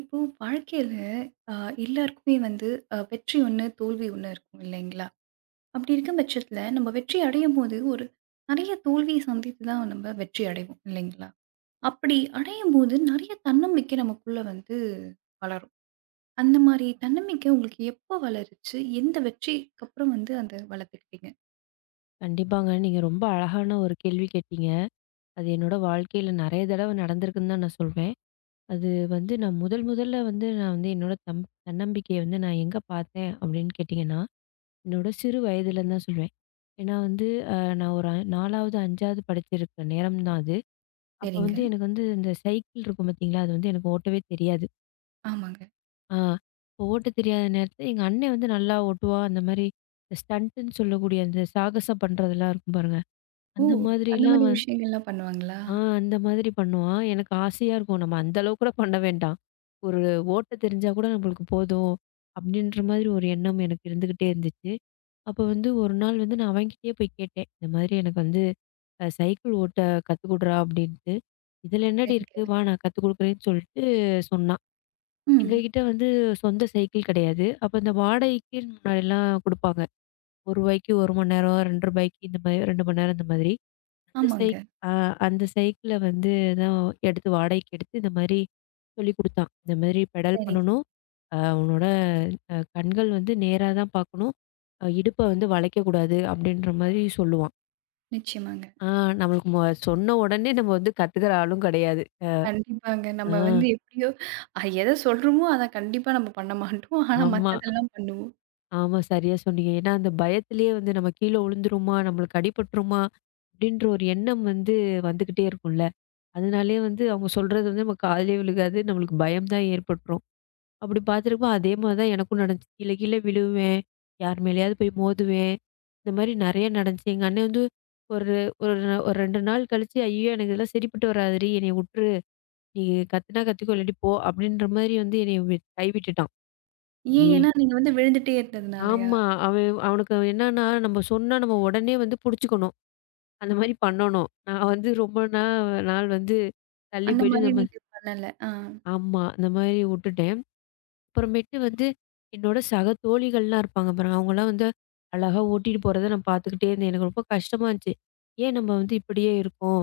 இப்போ வாழ்க்கையில அ எல்லாருக்குமே வந்து வெற்றி ஒண்ணு, தோல்வி ஒண்ணு இருக்கும் இல்லைங்களா? அப்படி இருக்கும் பட்சத்தில நம்ம வெற்றி அடையும்போது, ஒரு நெறைய தோல்விய சந்தித்து தான் நம்ம வெற்றி அடைவோம் இல்லைங்களா? அப்படி அடையும்போது நெறைய தன்னம்பிக்கை நமக்குள்ள வந்து வளரும். அந்த மாரி தன்னம்பிக்கை உங்களுக்கு எப்போ வளருச்சு? எந்த வெற்றிக்கு அப்புறம் வந்து அத வளர்த்துக்கிட்டீங்க? கண்டிப்பாங்க. நீங்க ரொம்ப அழகான ஒரு கேள்வி கேட்டீங்க. அது என்னோட வாழ்க்கையில நெறைய தடவ நடந்திருக்குன்னு தான் நான் சொல்வேன். அது வந்து நான் முதல் முதல்ல வந்து நான் வந்து என்னோட தன்னம்பிக்கைய வந்து நான் எங்க பார்த்தேன் அப்படின்னு கேட்டீங்கன்னா, என்னோட சிறு வயதிலன்னு தான் சொல்வேன். ஏன்னா வந்து அ நான் ஒரு 4வது, 5வது படிச்சிருக்க நேரம் தான் அது. அப்ப சரிங்க. வந்து எனக்கு வந்து இந்த சைக்கிள் இருக்கும் பார்த்தீங்களா, அது வந்து எனக்கு ஓட்டவே தெரியாது. ஆமாங்க. ஆ இப்போ ஓட்ட தெரியாத நேரத்தில எங்க அண்ணன் வந்து நல்லா ஓட்டுவான். அந்த மாரி ஸ்டண்ட்டுன்னு சொல்லக்கூடிய அந்த சாகசம் பண்றதெல்லாம் இருக்கும் பாருங்க. ஓ! அந்த அந்த மாதிரிலாம் மாரி விஷயங்கள்லாம் பண்ணுவாங்களா? அந்த மாதிரி பண்ணுவான். எனக்கு ஆசையா இருக்கும். நம்ம அந்த அளவுக்கு கூட பண்ண வேண்டாம். ஒரு ஓட்ட தெரிஞ்சா கூட நம்மளுக்கு போதும். அப்படின்ற மாதிரி ஒரு எண்ணம் எனக்கு இருந்துகிட்டே இருந்துச்சு. அப்ப வந்து ஒரு நாள் வந்து நான் அவன்கிட்டயே போய் கேட்டேன். இந்த மாதிரி எனக்கு வந்து சைக்கிள் ஓட்ட கத்துக்குடுறா அப்படின்ட்டு. இதுல என்னடி சரிங்க. இருக்கு? வா நான் கத்துக் குடுக்குறேன்னு சொல்லிட்டு சொன்னான். ம். எங்ககிட்ட வந்து சொந்த சைக்கிள் கிடையாது. அப்ப இந்த வாடகைக்குன்னு முன்னாடிலாம் குடுப்பாங்க. ரூ. 1க்கு 1 மணி நேரம், ரூ. 2 இந்த மாதிரி 2 மணி நேரம் இந்த மாதிரி. அந்த ஆமாங்க. சைக் ஆ அந்த சைக்கிள வந்து தான் எடுத்து வாடகைக்கு எடுத்து, இந்த மாரி சொல்லிக் குடுத்தான். இந்த மாரி பெடல் சரி. பண்ணணும். உன்னோட கண்கள் வந்து நேரா தான் பார்க்கணும். இடுப்ப வந்து வளைக்கக்கூடாது அப்டின்ற மாரி சொல்லுவான். நிச்சயமாங்க. ஆ நம்மளுக்கு சொன்ன உடனே நம்ம வந்து கத்துக்கிற ஆளும் கிடையாது. கண்டிப்பாங்க. ஆ நம்ம வந்து எப்படியோ எத சொல்றோமோ, அத கண்டிப்பா நம்ம பண்ண மாட்டோம். ஆனா ஆமா. மத்ததெல்லாம் பண்ணுவோம். ஆமா. சரியா சொன்னீங்க. ஏன்னா, அந்த பயத்திலேயே வந்து நம்ம கீழ விழுந்துருமா? நம்மளுக்கு அடிபட்டுருமா? அப்டின்ற ஒரு எண்ணம் வந்து வந்துகிட்டே இருக்கும்ல. அதனாலேயே வந்து அவங்க சொல்றது வந்து நம்ம காதுலயே விழுகாது. நம்மளுக்கு பயம் தான் ஏற்பட்டுரும். அப்படி பார்த்துருக்கப்போ, அதே மாரி தான் எனக்கும் நடந்துச்சு. கீழ கீழ விழுவேன். யார் மேலயாவது போய் மோதுவேன். இந்த மாரி நெறைய நடந்துச்சு. எங்க அண்ணன் வந்து ஒரு ஒரு நா- ஒரு 2 நாள் கழிச்சு, "ஐயயோ! எனக்கு இதெல்லாம் சரிப்பட்டு வராதுடி. என்னைய உட்ரு. நீ கத்துனா கத்துக்கோ, இல்லாட்டி போ." அப்படின்ற மாரி வந்து என்னைய கைவிட்டுட்டான். ஏன் ஐயே! ஏன்னா, நீங்க வந்து விழுந்துட்டே இருந்ததுனாலயா? ஆமா. அவனுக்கு என்னன்னா, நம்ம சொன்னா நம்ம உடனே வந்து புடிச்சுக்கணும். அந்த மாரி பண்ணணும். நான் வந்து ரொம்ப நாள் வந்து தள்ளி அந்த போயிட்டு மாரி இந்த மாரி நீங்க பண்ணல. ஆ. ஆமா. இந்த மாரி உட்டுட்டேன். அப்புறமேட்டு வந்து என்னோட சக தோழிகள்லாம் இருப்பாங்க பாருங்க. அவங்கலாம் வந்து அழகா ஓட்டிட்டு போறத நான் பார்த்துக்கிட்டே இருந்தேன். எனக்கு ரொம்ப கஷ்டமா இருந்துச்சு. ஏன் நம்ம வந்து இப்படியே இருக்கோம்?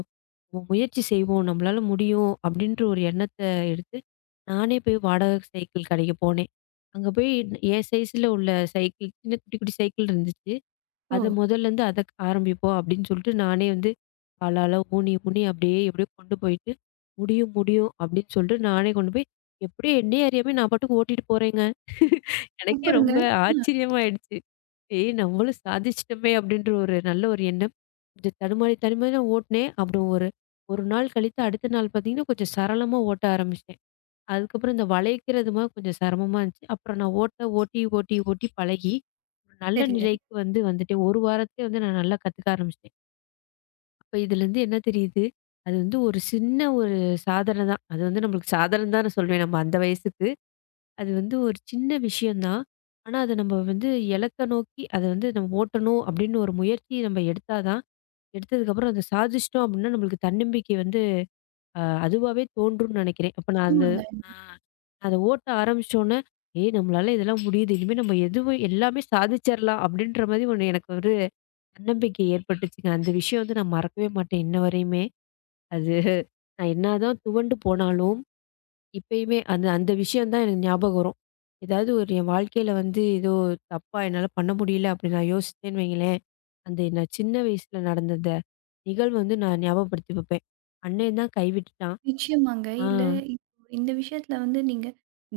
நம்ம முயற்சி செய்வோம். நம்மளால முடியும். அப்படின்ற ஒரு எண்ணத்த எடுத்து, நானே போய் வாடகை சைக்கிள் கடைக்கு போனேன். அங்க போய் என் சைஸ்ல உள்ள சைக்கிள் சின்ன குட்டி குட்டி சைக்கிள் இருந்துச்சு. ஓ! அத முதல்லேருந்து அத ஆரம்பிப்போம் அப்படின்னு சொல்லிட்டு நானே வந்து காலால ஊனி ஊனி அப்படியே எப்படியோ கொண்டு போயிட்டு, முடியும் முடியும் அப்படின்னு சொல்லிட்டு நானே கொண்டு போய் எப்படியோ என்னையே அறியாம நான் பாட்டுக்கு ஓட்டிட்டு போறேங்க. எனக்கே சூப்பருங்க. ரொம்ப ஆ. ஆச்சரியமாயிடுச்சு. ஏய் நம்மளும் சாதிச்சுட்டோமே அப்படின்ற ஒரு நல்ல ஒரு எண்ணம். கொஞ்சம் தடுமாறி தடுமாறி தான் ஓட்டுனேன். அப்புறம் ஒரு 1 நாள் கழித்து அடுத்த நாள் பார்த்தீங்கன்னா, கொஞ்சம் சரளமா ஓட்ட ஆரம்பிச்சேன். அதுக்கப்புறம் இந்த வளைக்கிறதுமா கொஞ்சம் சிரமமா இருந்துச்சு. அப்புறம் நான் ஓட்ட ஓட்டி, ஓட்டி, ஓட்டி பழகி, ஒரு நல்ல சரிங்க. நிலைக்கு வந்து வந்துட்டேன். ஒரு வாரத்திலே வந்து நான் நல்லா கத்துக்க ஆரம்பிச்சுட்டேன். அப்ப இதுலருந்து என்ன தெரியுது? அது வந்து ஒரு சின்ன ஒரு சாதனை தான். அது வந்து நம்மளுக்கு சாதனை தான் நான் சொல்வேன். நம்ம அந்த வயசுக்கு. அது வந்து ஒரு சின்ன விஷயம் தான். ஆனா அத நம்ம வந்து இலக்க நோக்கி அத வந்து நம்ம ஓட்டணும் அப்படின்னு ஒரு முயற்சி நம்ம எடுத்தா தான் எடுத்ததுக்கப்புறம் அத சாதிச்சுட்டோம் அப்படின்னா நம்மளுக்கு தன்னம்பிக்கை வந்து அதுவாவே தோன்றும்னு நினைக்கிறேன். அப்ப நான் அந்த நிச்சயமாங்க. ஆ. அத ஓட்ட ஆரம்பிச்சோனே, ஏய்! நம்மளால இதெல்லாம் முடியுது. இனிமே நம்ம எதுவும் எல்லாமே சாதிச்சிரலாம் அப்டின்ற மாரி ஒண்ணு எனக்கு ஒரு தன்னம்பிக்கை ஏற்பட்டுச்சுங்க. அந்த விஷயம் வந்து நான் மறக்கவே மாட்டேன் இன்ன வரையுமே. அது நான் என்னதான் துவண்டு போனாலும், இப்பயுமே அந்த அந்த விஷயம் தான் எனக்கு ஞாபகம் வரும். ஏதாவது ஒரு என் வாழ்க்கையில வந்து ஏதோ தப்பா என்னால பண்ண முடியல அப்டி நான் யோசிச்சேன்னு வைங்களேன், அந்த நான் சின்ன வயசுல நடந்த அந்த நிகழ்வு வந்து நான் ஞாபகப்படுத்தி வைப்பேன். அண்ணன் தான் கைவிட்டுட்டான். நிச்சயமாங்க. ஆ. இல்ல இப்போ இந்த விஷயத்துல வந்து நீங்க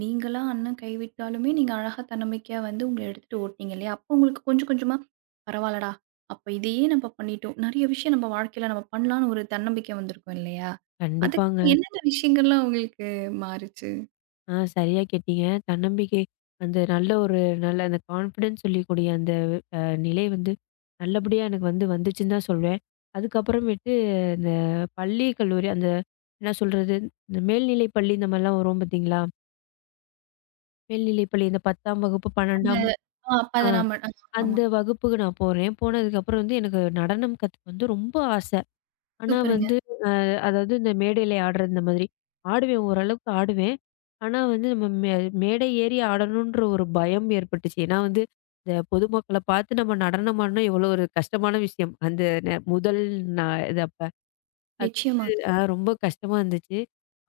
நீங்களா அண்ணன் கைவிட்டாலுமே, நீங்க அழகா தன்னம்பிக்கையா வந்து உங்கள எடுத்துட்டு ஓட்டுனீங்க இல்லையா? அப்போ உங்களுக்கு கொஞ்சம் கொஞ்சமா பரவால்லடா! அப்ப இதையே நம்ம பண்ணிட்டோம். நெறைய விஷயம் நம்ம வாழ்க்கையில நம்ம பண்ணலான்னு ஒரு தன்னம்பிக்கை வந்திருக்கும் இல்லையா? அதுக்கப்புறம் கண்டிப்பாங்க. என்னென்ன விஷயங்கள்லாம் உங்களுக்கு மாறுச்சு? சரியா கேட்டீங்க. தன்னம்பிக்கை அந்த நல்ல ஒரு நல்ல அந்த கான்ஃபிடன்ஸ் சொல்லக்கூடிய அந்த அ நிலை வந்து நல்லபடியா எனக்கு வந்து வந்துச்சுன்னு தான் சொல்வேன். அதுக்கப்புறமேட்டு இந்த பள்ளி, கல்லூரி அந்த என்ன சொல்றது? இந்த மேல்நிலை பள்ளி இந்த மாரிலாம் வரும் பார்த்தீங்களா? மேல்நிலை பள்ளி இந்த 10ஆம் வகுப்பு, அந்த 12ஆம் ஆ அப்ப ஆ அத நாம ஆமாமா. அந்த வகுப்புக்கு நான் போறேன். போனதுக்கப்புறம் வந்து எனக்கு நடனம் கத்துக்க வந்து ரொம்ப ஆசை. ஆனா சூப்பருங்க. வந்து அதாவது இந்த மேடையில ஆடுறது இந்த மாதிரி. ஆடுவேன் ஓரளவுக்கு ஆடுவேன். ஆனா வந்து நம்ம மேடை ஏறி ஆடணுன்ற ஒரு பயம் ஏற்பட்டுச்சு. ஏன்னா வந்து இந்த பொதுமக்கள பார்த்து நம்ம நடனம் ஆடுனா எவ்வளோ ஒரு கஷ்டமான விஷயம். அந்த முதல் நா இது அப்ப. அது வந்து நிச்சயமாங்க. ரொம்ப கஷ்டமா இருந்துச்சு.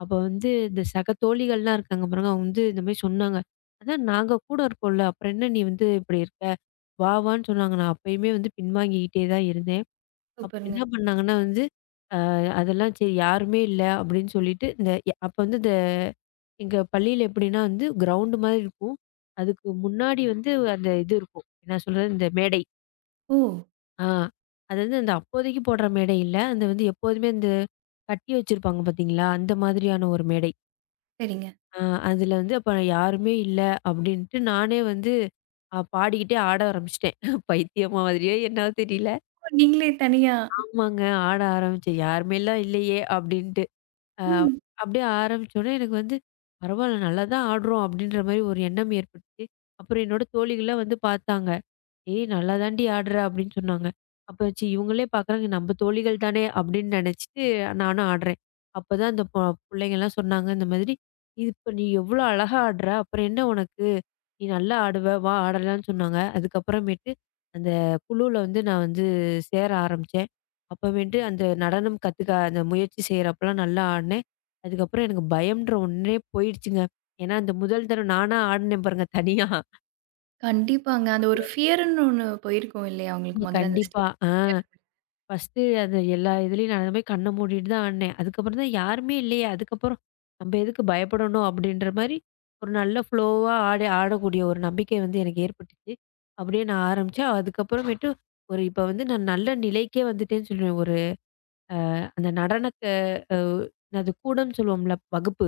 அப்ப வந்து இந்த சக தோழிகள்லாம் இருக்காங்க பாருங்க. அவங்க வந்து இந்த மாரி சொன்னாங்க. "அதான் நாங்க கூட இருக்கோம்ல. அப்புறம் என்ன நீ வந்து இப்படி இருக்க? வா வான்னு" சொன்னாங்க. நான் அப்பயுமே வந்து பின்வாங்கிக்கிட்டே தான் இருந்தேன். அப்ப சூப்பருங்க. என்ன பண்ணாங்கன்னா வந்து அதெல்லாம் சரி யாருமே இல்ல அப்படின்னு சொல்லிட்டு, இந்த அப்ப வந்து இந்த எங்க பள்ளியில எப்படின்னா வந்து கிரவுண்ட் மாரி இருக்கும். அதுக்கு முன்னாடி வந்து அந்த இது இருக்கும். நான் சொல்றது இந்த மேடை. ஓ! ஆ அதாவது அந்த அப்போதைக்கு போடுற மேடை இல்ல. அந்த வந்து எப்போதுமே அந்த கட்டி வச்சிருப்பாங்க பார்த்தீங்களா? அந்த மாதிரியான ஒரு மேடை. சரிங்க. ஆ அதுல வந்து அப்ப யாருமே இல்ல அப்படின்ட்டு நானே வந்து பாடிக்கிட்டே ஆட ஆரம்பிச்சுட்டேன். பைத்தியம் மாதிரியே என்னவோ தெரியல. ஓ நீங்களே தனியா ஆமாங்க. ஆட ஆரம்பிச்சேன். யாருமேலாம் இல்லையே! அப்படின்ட்டு. அ ம். அப்படியே ஆரம்பிச்சோனே எனக்கு வந்து, பரவால்ல நல்லா தான் ஆடுறோம் அப்படின்ற மாரி ஒரு எண்ணம் ஏற்பட்டுச்சு. அப்புறம் என்னோட தோழிகள்லாம் வந்து பார்த்தாங்க. ஏய்! நல்லா தாண்டி ஆடுற அப்படின்னு சொன்னாங்க. அப்ப சரி இவங்களே பார்க்குறாங்க நம்ம தோழிகள் தானே அப்படின்னு நினச்சுட்டு நானும் ஆடுறேன். அப்பதான் அந்த புள்ளைங்கலாம் சொன்னாங்க இந்த மாதிரி, இது "இப்ப நீ எவ்வளோ அழகா ஆடுற, அப்புறம் என்ன உனக்கு? நீ நல்லா ஆடுவ, வா ஆடலாம்ன்னு" சொன்னாங்க. அதுக்கப்புறமேட்டு அந்த குழுவுல வந்து நான் வந்து சேர ஆரம்பிச்சேன். அப்பமேட்டு அந்த நடனம் கத்துக்க அந்த முயற்சி செய்றப்பலாம் நல்லா ஆடினேன். அதுக்கப்புறம் எனக்கு பயம்ன்ற ஒண்ணே போயிடுச்சுங்க. ஏன்னா அந்த முதல் தடவ நானா ஆடினேன் பாருங்க தனியா. கண்டிப்பாங்க. அந்த ஒரு ஃபியர்ன்னு ஒண்ணு போயிருக்கும் இல்லையா உங்களுக்கு ஆமா. முதல்ல அந்த கண்டிப்பா. ஸ்டேஜ் ஆ. ஃபியர். ஃபர்ஸ்ட்டு அது எல்லா இதுலயும் நான் அந்த மாரி கண்ண மூடிட்டு தான் ஆடுனேன். அதுக்கப்புறம் தான் யாருமே இல்லையே! அதுக்கப்புறம் நம்ப எதுக்கு பயப்படணும்? அப்டின்ற மாரி ஒரு நல்ல ஃப்ளோவா ஆட ஆடக்கூடிய ஒரு நம்பிக்கை வந்து எனக்கு ஏற்பட்டுச்சு. அப்டியே நான் ஆரம்பிச்சேன். அதுக்கப்புறமேட்டு ஒரு இப்ப வந்து நான் நல்ல நிலைக்கே வந்துட்டேன்னு சொல்லுவேன். ஒரு அந்த நடனத்த அ அது கூடன்னு சொல்லுவோம்ல வகுப்பு.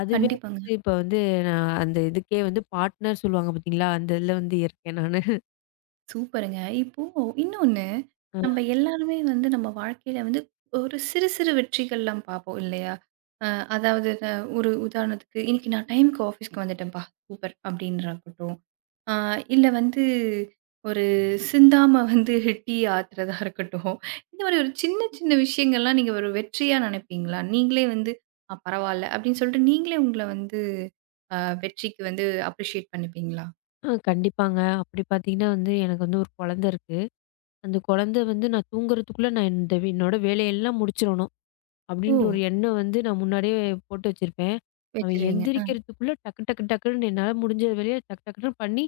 அதுவே கண்டிப்பாங்க. வந்து இப்ப வந்து நான் அந்த இதுக்கே வந்து பார்ட்னர் சொல்லுவாங்க பார்த்தீங்களா? அந்த இதுல வந்து இருக்கேன் நானு. சூப்பருங்க. இப்போ இன்னொன்னு, நம்ம எல்லாருமே வந்து நம்ம வாழ்க்கையில வந்து ஒரு சிறு சிறு வெற்றிகள்லாம் பார்ப்போம் இல்லையா? அ அதாவது ஒரு உதாரணத்துக்கு, "இன்னைக்கு நான் டைம்க்கு ஆஃபீஸ்க்கு வந்துட்டேன்ப்பா, சூப்பர்!" அப்படின்றதாகட்டும். ஆ இல்ல வந்து ஒரு சிந்தாம வந்து டீ ஆத்துறதா இருக்கட்டும். இந்த மாதிரி ஒரு சின்ன சின்ன விஷயங்கள்லாம் நீங்க ஒரு வெற்றியா நினைப்பீங்களா? நீங்களே வந்து, "ஆ பரவால்ல" அப்படின்னு சொல்லிட்டு நீங்களே உங்கள வந்து அ வெற்றிக்கு வந்து அப்ரிஷியேட் பண்ணிப்பீங்களா? கண்டிப்பாங்க. அப்டி பார்த்தீங்கன்னா வந்து எனக்கு வந்து ஒரு குழந்த இருக்கு. அந்த குழந்தை வந்து நான் தூங்குறதுக்குள்ள நான் இந்த என்னோட வேலையெல்லாம் முடிச்சிடணும் ஓ! அப்படின்ற ஒரு எண்ணம் வந்து நான் முன்னாடியே போட்டு வச்சிருப்பேன். அவன் வச்சுருவீங்க. எந்திரிக்கிறதுக்குள்ள டக்கு டக்கு டக்குன்னு என்னால் முடிஞ்ச வேலையை டக்கு டக்குன்னு பண்ணி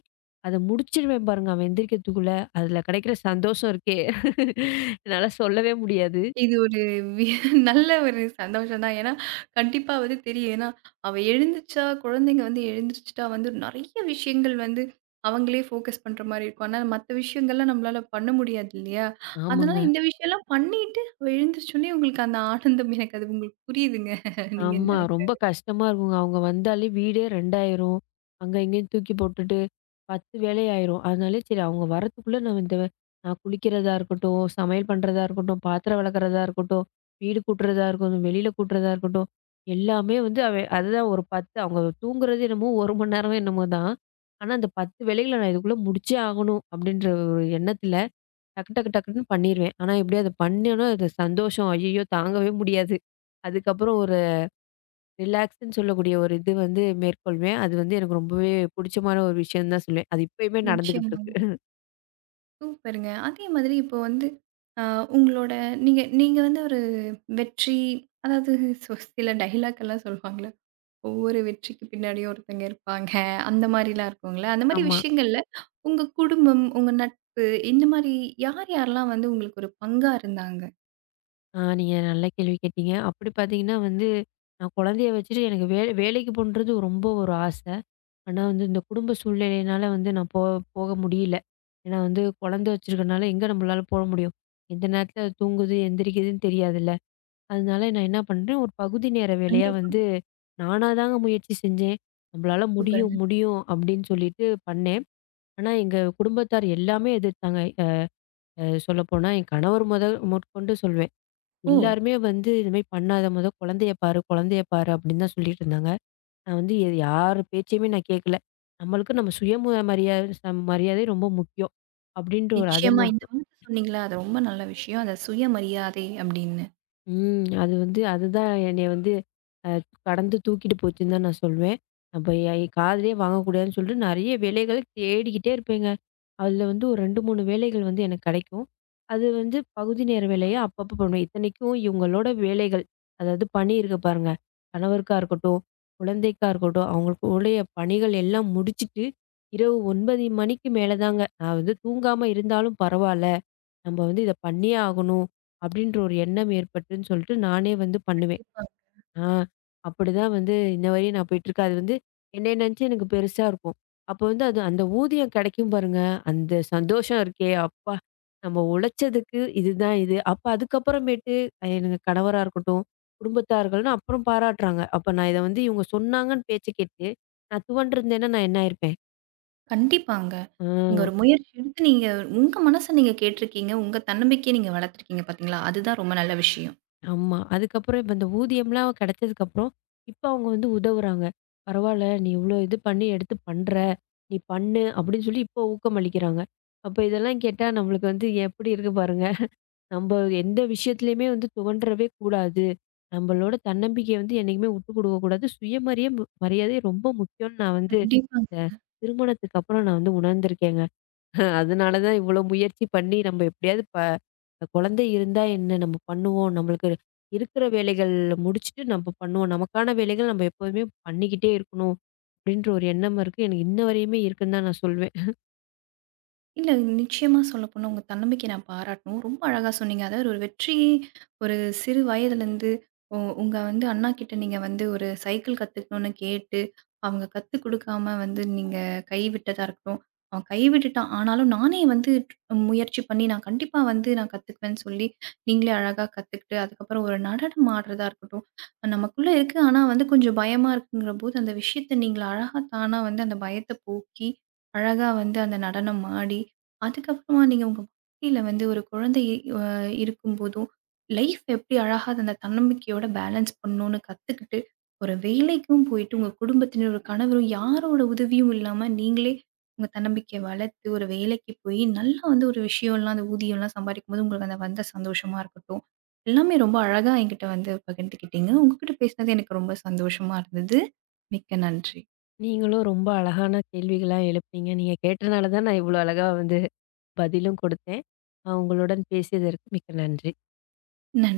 அதை முடிச்சிருவேன் பாருங்க அவன் எந்திரிக்கிறதுக்குள்ள அதில் கிடைக்கிற சந்தோஷம் இருக்கே என்னால் சொல்லவே முடியாது. இது ஒரு வி நல்ல ஒரு சந்தோஷம் தான். ஏன்னா, கண்டிப்பா வந்து தெரியும். ஏன்னா, அவ எழுந்துருச்சா குழந்தைங்க வந்து எழுந்திரிச்சுட்டா வந்து நெறைய விஷயங்கள் வந்து அவங்களே ஃபோக்கஸ் பண்ற மாரி இருக்கும். ஆனா, மத்த விஷயங்கள்லாம் நம்மளால பண்ண முடியாது இல்லையா? ஆமாங்க அதனால இந்த விஷயம்லாம் பண்ணிட்டு அவ எழுந்திரிச்சோனே உங்களுக்கு அந்த ஆனந்தம் எனக்கு அது உங்களுக்கு புரியுதுங்க. நீங்க ஆமா. ரொம்ப நெனைக்கிறது. கஷ்டமா இருக்குங்க. அவங்க வந்தாலே வீடே 2 ஆயிரும். அங்க இங்கேயும் தூக்கி போட்டுட்டு 10 வேலையாயிரும். அதனாலே சரி அவங்க வரத்துக்குள்ள நம்ம இந்த நான் குளிக்கிறதா இருக்கட்டும், சமையல் பண்றதா இருக்கட்டும், பாத்திரம் விளக்குறதா இருக்கட்டும், வீடு கூட்டுறதா இருக்கட்டும், வெளியில கூட்டுறதா இருக்கட்டும், எல்லாமே வந்து அதுதான் ஒரு 10 அவங்க தூங்குறது என்னமோ 1 மணி நேரமோ என்னமோ தான். ஆனா, அந்த 10 வேலைகள நான் இதுக்குள்ள முடிச்சே ஆகணும் அப்படின்ற ஒரு எண்ணத்துல டக்கு டக்கு டக்குன்னு பண்ணிருவேன். ஆனா, எப்படியோ அத பண்ணேன்னா அது சந்தோஷம் ஐய்யயோ! தாங்கவே முடியாது. அதுக்கப்புறம் ஒரு ரிலாக்ஸ்ன்னு சொல்லக்கூடிய ஒரு இது வந்து மேற்கொள்வேன். அது வந்து எனக்கு ரொம்பவே புடிச்சமான ஒரு விஷயம் தான் சொல்லுவேன். அது இப்பயுமே நடந்துகிட்டு நிச்சயமாங்க. இருக்கு. சூப்பருங்க. அதே மாதிரி இப்போ வந்து அ உங்களோட நீங்க நீங்க வந்து ஒரு வெற்றி அதாவது சில டயலாக் எல்லாம் சொல்லுவாங்கல்ல. ஒவ்வொரு வெற்றிக்கு பின்னாடியும் ஒருத்தங்க இருப்பாங்க. அந்த மாரிலாம் இருக்கும்ல. அந்த மாரி ஆமா. விஷயங்கள்ல உங்க குடும்பம், உங்க நட்பு இந்த மாரி யார் யாரெல்லாம் வந்து உங்களுக்கு ஒரு பங்கா இருந்தாங்க? நீங்க நல்ல கேள்வி கேட்டீங்க. அப்படி பார்த்தீங்கன்னா வந்து, நான் குழந்தைய வச்சுட்டு எனக்கு வேலைக்கு போணுன்றது ரொம்ப ஒரு ஆசை. ஆனா வந்து இந்த குடும்ப சூழ்நிலையினால வந்து நான் போக முடியல. ஏன்னா வந்து குழந்தை வச்சிருக்கனால எங்க நம்மளால போக முடியும்? எந்த நேரத்தில அது தூங்குது, எந்திரிக்குதுன்னு தெரியாதுல்ல. அதனால நான் என்ன பண்றேன், ஒரு பகுதி நேர வேலையா கண்டிப்பா. வந்து நானா தாங்க முயற்சி செஞ்சேன். நம்மளால சூப்பருங்க. முடியும், முடியும் அப்படின்னு சொல்லிட்டு பண்ணேன். ஆனா, எங்க குடும்பத்தார் எல்லாமே எதிர்த்தாங்க. அ அ சொல்லப்போனா என் கணவர் முதல் முதற்கொண்டு சொல்வேன். ஓ! எல்லாருமே வந்து "இது மாரி பண்ணாத மொத குழந்தைய பாரு, குழந்தைய பாரு" அப்படின்னு தான் சொல்லிட்டு இருந்தாங்க. நான் வந்து யார் பேச்சையுமே நான் கேட்கல. நம்மளுக்கு நம்ம சுய மு மரியாதை மரியாதை ரொம்ப முக்கியம். அப்படின்ற ஒரு அத நிச்சயமா இந்த மட்டும் வார்த்தை சொன்னீங்களே அது ரொம்ப நல்ல விஷயம். அது சுயமரியாதை அப்படின்னு. ம். அது வந்து அதுதான் என்னைய வந்து அ கடந்து தூக்கிட்டு போச்சுன்னு தான் நான் சொல்வேன். அப்ப என் காதுலயே வாங்கக்கூடாதுன்னு சொல்லிட்டு நெறைய வேலைகள் தேடிக்கிட்டே இருப்பேங்க. அதுல வந்து ஒரு 2, 3 வேலைகள் வந்து எனக்கு கிடைக்கும். அது வந்து பகுதி நேர வேலையா அப்பப்போ பண்ணுவேன். இத்தனைக்கும் இவங்களோட வேலைகள், அதாவது பணி இருக்கு பாருங்க. கணவருக்கா இருக்கட்டும், குழந்தைக்கா இருக்கட்டும், அவங்களுக்கு உடைய பணிகள் எல்லாம் முடிச்சுட்டு, இரவு 9 மணிக்கு மேல தாங்க நான் வந்து தூங்காம இருந்தாலும் பரவால்ல. நம்ம வந்து இத பண்ணியே ஆகணும், அப்படின்ற ஒரு எண்ணம் ஏற்பட்டுன்னு சொல்லிட்டு நானே வந்து பண்ணுவேன். கண்டிப்பா. ஆ. அப்படிதான் வந்து இன்ன வரையும் நான் போயிட்டுருக்கு. அது வந்து என்னைய நினச்சு எனக்கு பெருசா இருக்கும். அப்போ வந்து அது அந்த ஊதியம் கிடைக்கும் பாருங்க, அந்த சந்தோஷம் இருக்கே அப்பா! நம்ம உழைச்சதுக்கு இதுதான் இது. அப்ப அதுக்கப்புறமேட்டு எனக்கு கணவரா இருக்கட்டும், குடும்பத்தார்கள்ன்னு அப்புறம் பாராட்டுறாங்க. அப்ப நான் இத வந்து இவங்க சொன்னாங்கன்னு பேச்ச கேட்டு, நான் துவண்டிருந்தேன்னா நான் என்ன ஆயிருப்பேன்? கண்டிப்பாங்க. நீங்க ஆ. ஒரு முயற்சி எடுத்து நீங்க உங்க மனச நீங்க கேட்டிருக்கீங்க. உங்க தன்னம்பிக்கைய நீங்க வளர்த்துருக்கீங்க பார்த்தீங்களா? அதுதான் ரொம்ப நல்ல விஷயம். ஆமா. அதுக்கப்புறம் இப்ப இந்த ஊதியம்லாம் கிடைச்சதுக்கப்புறம், இப்ப அவங்க வந்து உதவுறாங்க. "பரவால்ல, நீ இவ்ளோ இது பண்ணி எடுத்து பண்ற. நீ பண்ணு" அப்படின்னு சொல்லி இப்போ ஊக்கமளிக்கிறாங்க. அப்ப இதெல்லாம் கேட்டா நம்மளுக்கு வந்து எப்படி இருக்கு பாருங்க. நம்ப எந்த விஷயத்துலயுமே வந்து துவண்டறவே கூடாது. நம்பளோட தன்னம்பிக்கைய வந்து என்னைக்குமே விட்டு குடுக்க கூடாது. மரியாதை ரொம்ப முக்கியம்ன்னு நான் வந்து கண்டிப்பா. இந்த திருமணத்துக்கு அப்புறம் நான் வந்து உணர்ந்திருக்கேங்க. அதனால தான் இவ்வளோ முயற்சி பண்ணி நம்ம எப்படியாவது குழந்தை இருந்தா என்ன நம்ம பண்ணுவோம். நம்மளுக்கு இருக்கிற வேலைகள் முடிச்சுட்டு நம்ம பண்ணுவோம். நமக்கான வேலைகள் நம்ம எப்போதுமே பண்ணிக்கிட்டே இருக்கணும். அப்படின்ற ஒரு எண்ணம் இருக்கு. எனக்கு இன்ன வரையுமே இருக்குன்னு தான் நான் சொல்வேன். இல்ல. நிச்சயமா சொல்லப்போனா, உங்க தன்னம்பிக்கைய நான் பாராட்டணும். ரொம்ப அழகா சொன்னீங்க. அதாவது ஒரு வெற்றி ஒரு சிறு வயதிலேருந்து உங்க வந்து அண்ணா கிட்ட நீங்க வந்து ஒரு சைக்கிள் கத்துக்கணும்னு கேட்டு, அவங்க கத்துக் குடுக்காம வந்து நீங்க கைவிட்டதா இருக்கட்டும். அவன் கைவிட்டுட்டான். ஆனாலும் நானே வந்து முயற்சி பண்ணி நான் கண்டிப்பா வந்து நான் கத்துக்குவேன்னு சொல்லி, நீங்களே அழகா கத்துக்கிட்டு, அதுக்கப்புறம் ஒரு நடனம் ஆடுறதா இருக்கட்டும். நமக்குள்ள இருக்கு. ஆனா வந்து கொஞ்சம் பயமா இருக்குங்கிறபோது, அந்த விஷயத்த நீங்கள அழகா தானா வந்து அந்த பயத்த போக்கி அழகா வந்து அந்த நடனம் ஆடி, அதுக்கப்புறமா நீங்க உங்க வாழ்க்கையில வந்து ஒரு குழந்தை அ இருக்கும்போதும், லைஃப் எப்படி அழகா அந்த தன்னம்பிக்கையோட பேலன்ஸ் பண்ணணும்னு கத்துக்கிட்டு, ஒரு வேலைக்கும் போயிட்டு, உங்க குடும்பத்தினர், ஒரு கணவரும் யாரோட உதவியும் இல்லாம நீங்களே உங்க தன்னம்பிக்கைய வளர்த்து, ஒரு வேலைக்கு போய் நல்லா வந்து ஒரு விஷயம்லாம் அந்த ஊதியம்லாம் சம்பாரிக்கும்போது உங்களுக்கு அந்த வந்த சந்தோஷமா இருக்கட்டும். எல்லாமே ரொம்ப அழகா என்கிட்ட வந்து பகிர்ந்துக்கிட்டீங்க. உங்ககிட்ட பேசினது எனக்கு ரொம்ப சந்தோஷமா இருந்தது. மிக்க நன்றி. நீங்களும் ரொம்ப அழகான கேள்விகளா எழுப்புனீங்க. நீங்க கேட்டனால தான் நான் இவ்வளோ அழகா வந்து பதிலும் கொடுத்தேன். உங்களுடன் பேசியதற்கு மிக்க நன்றி. நன்றி.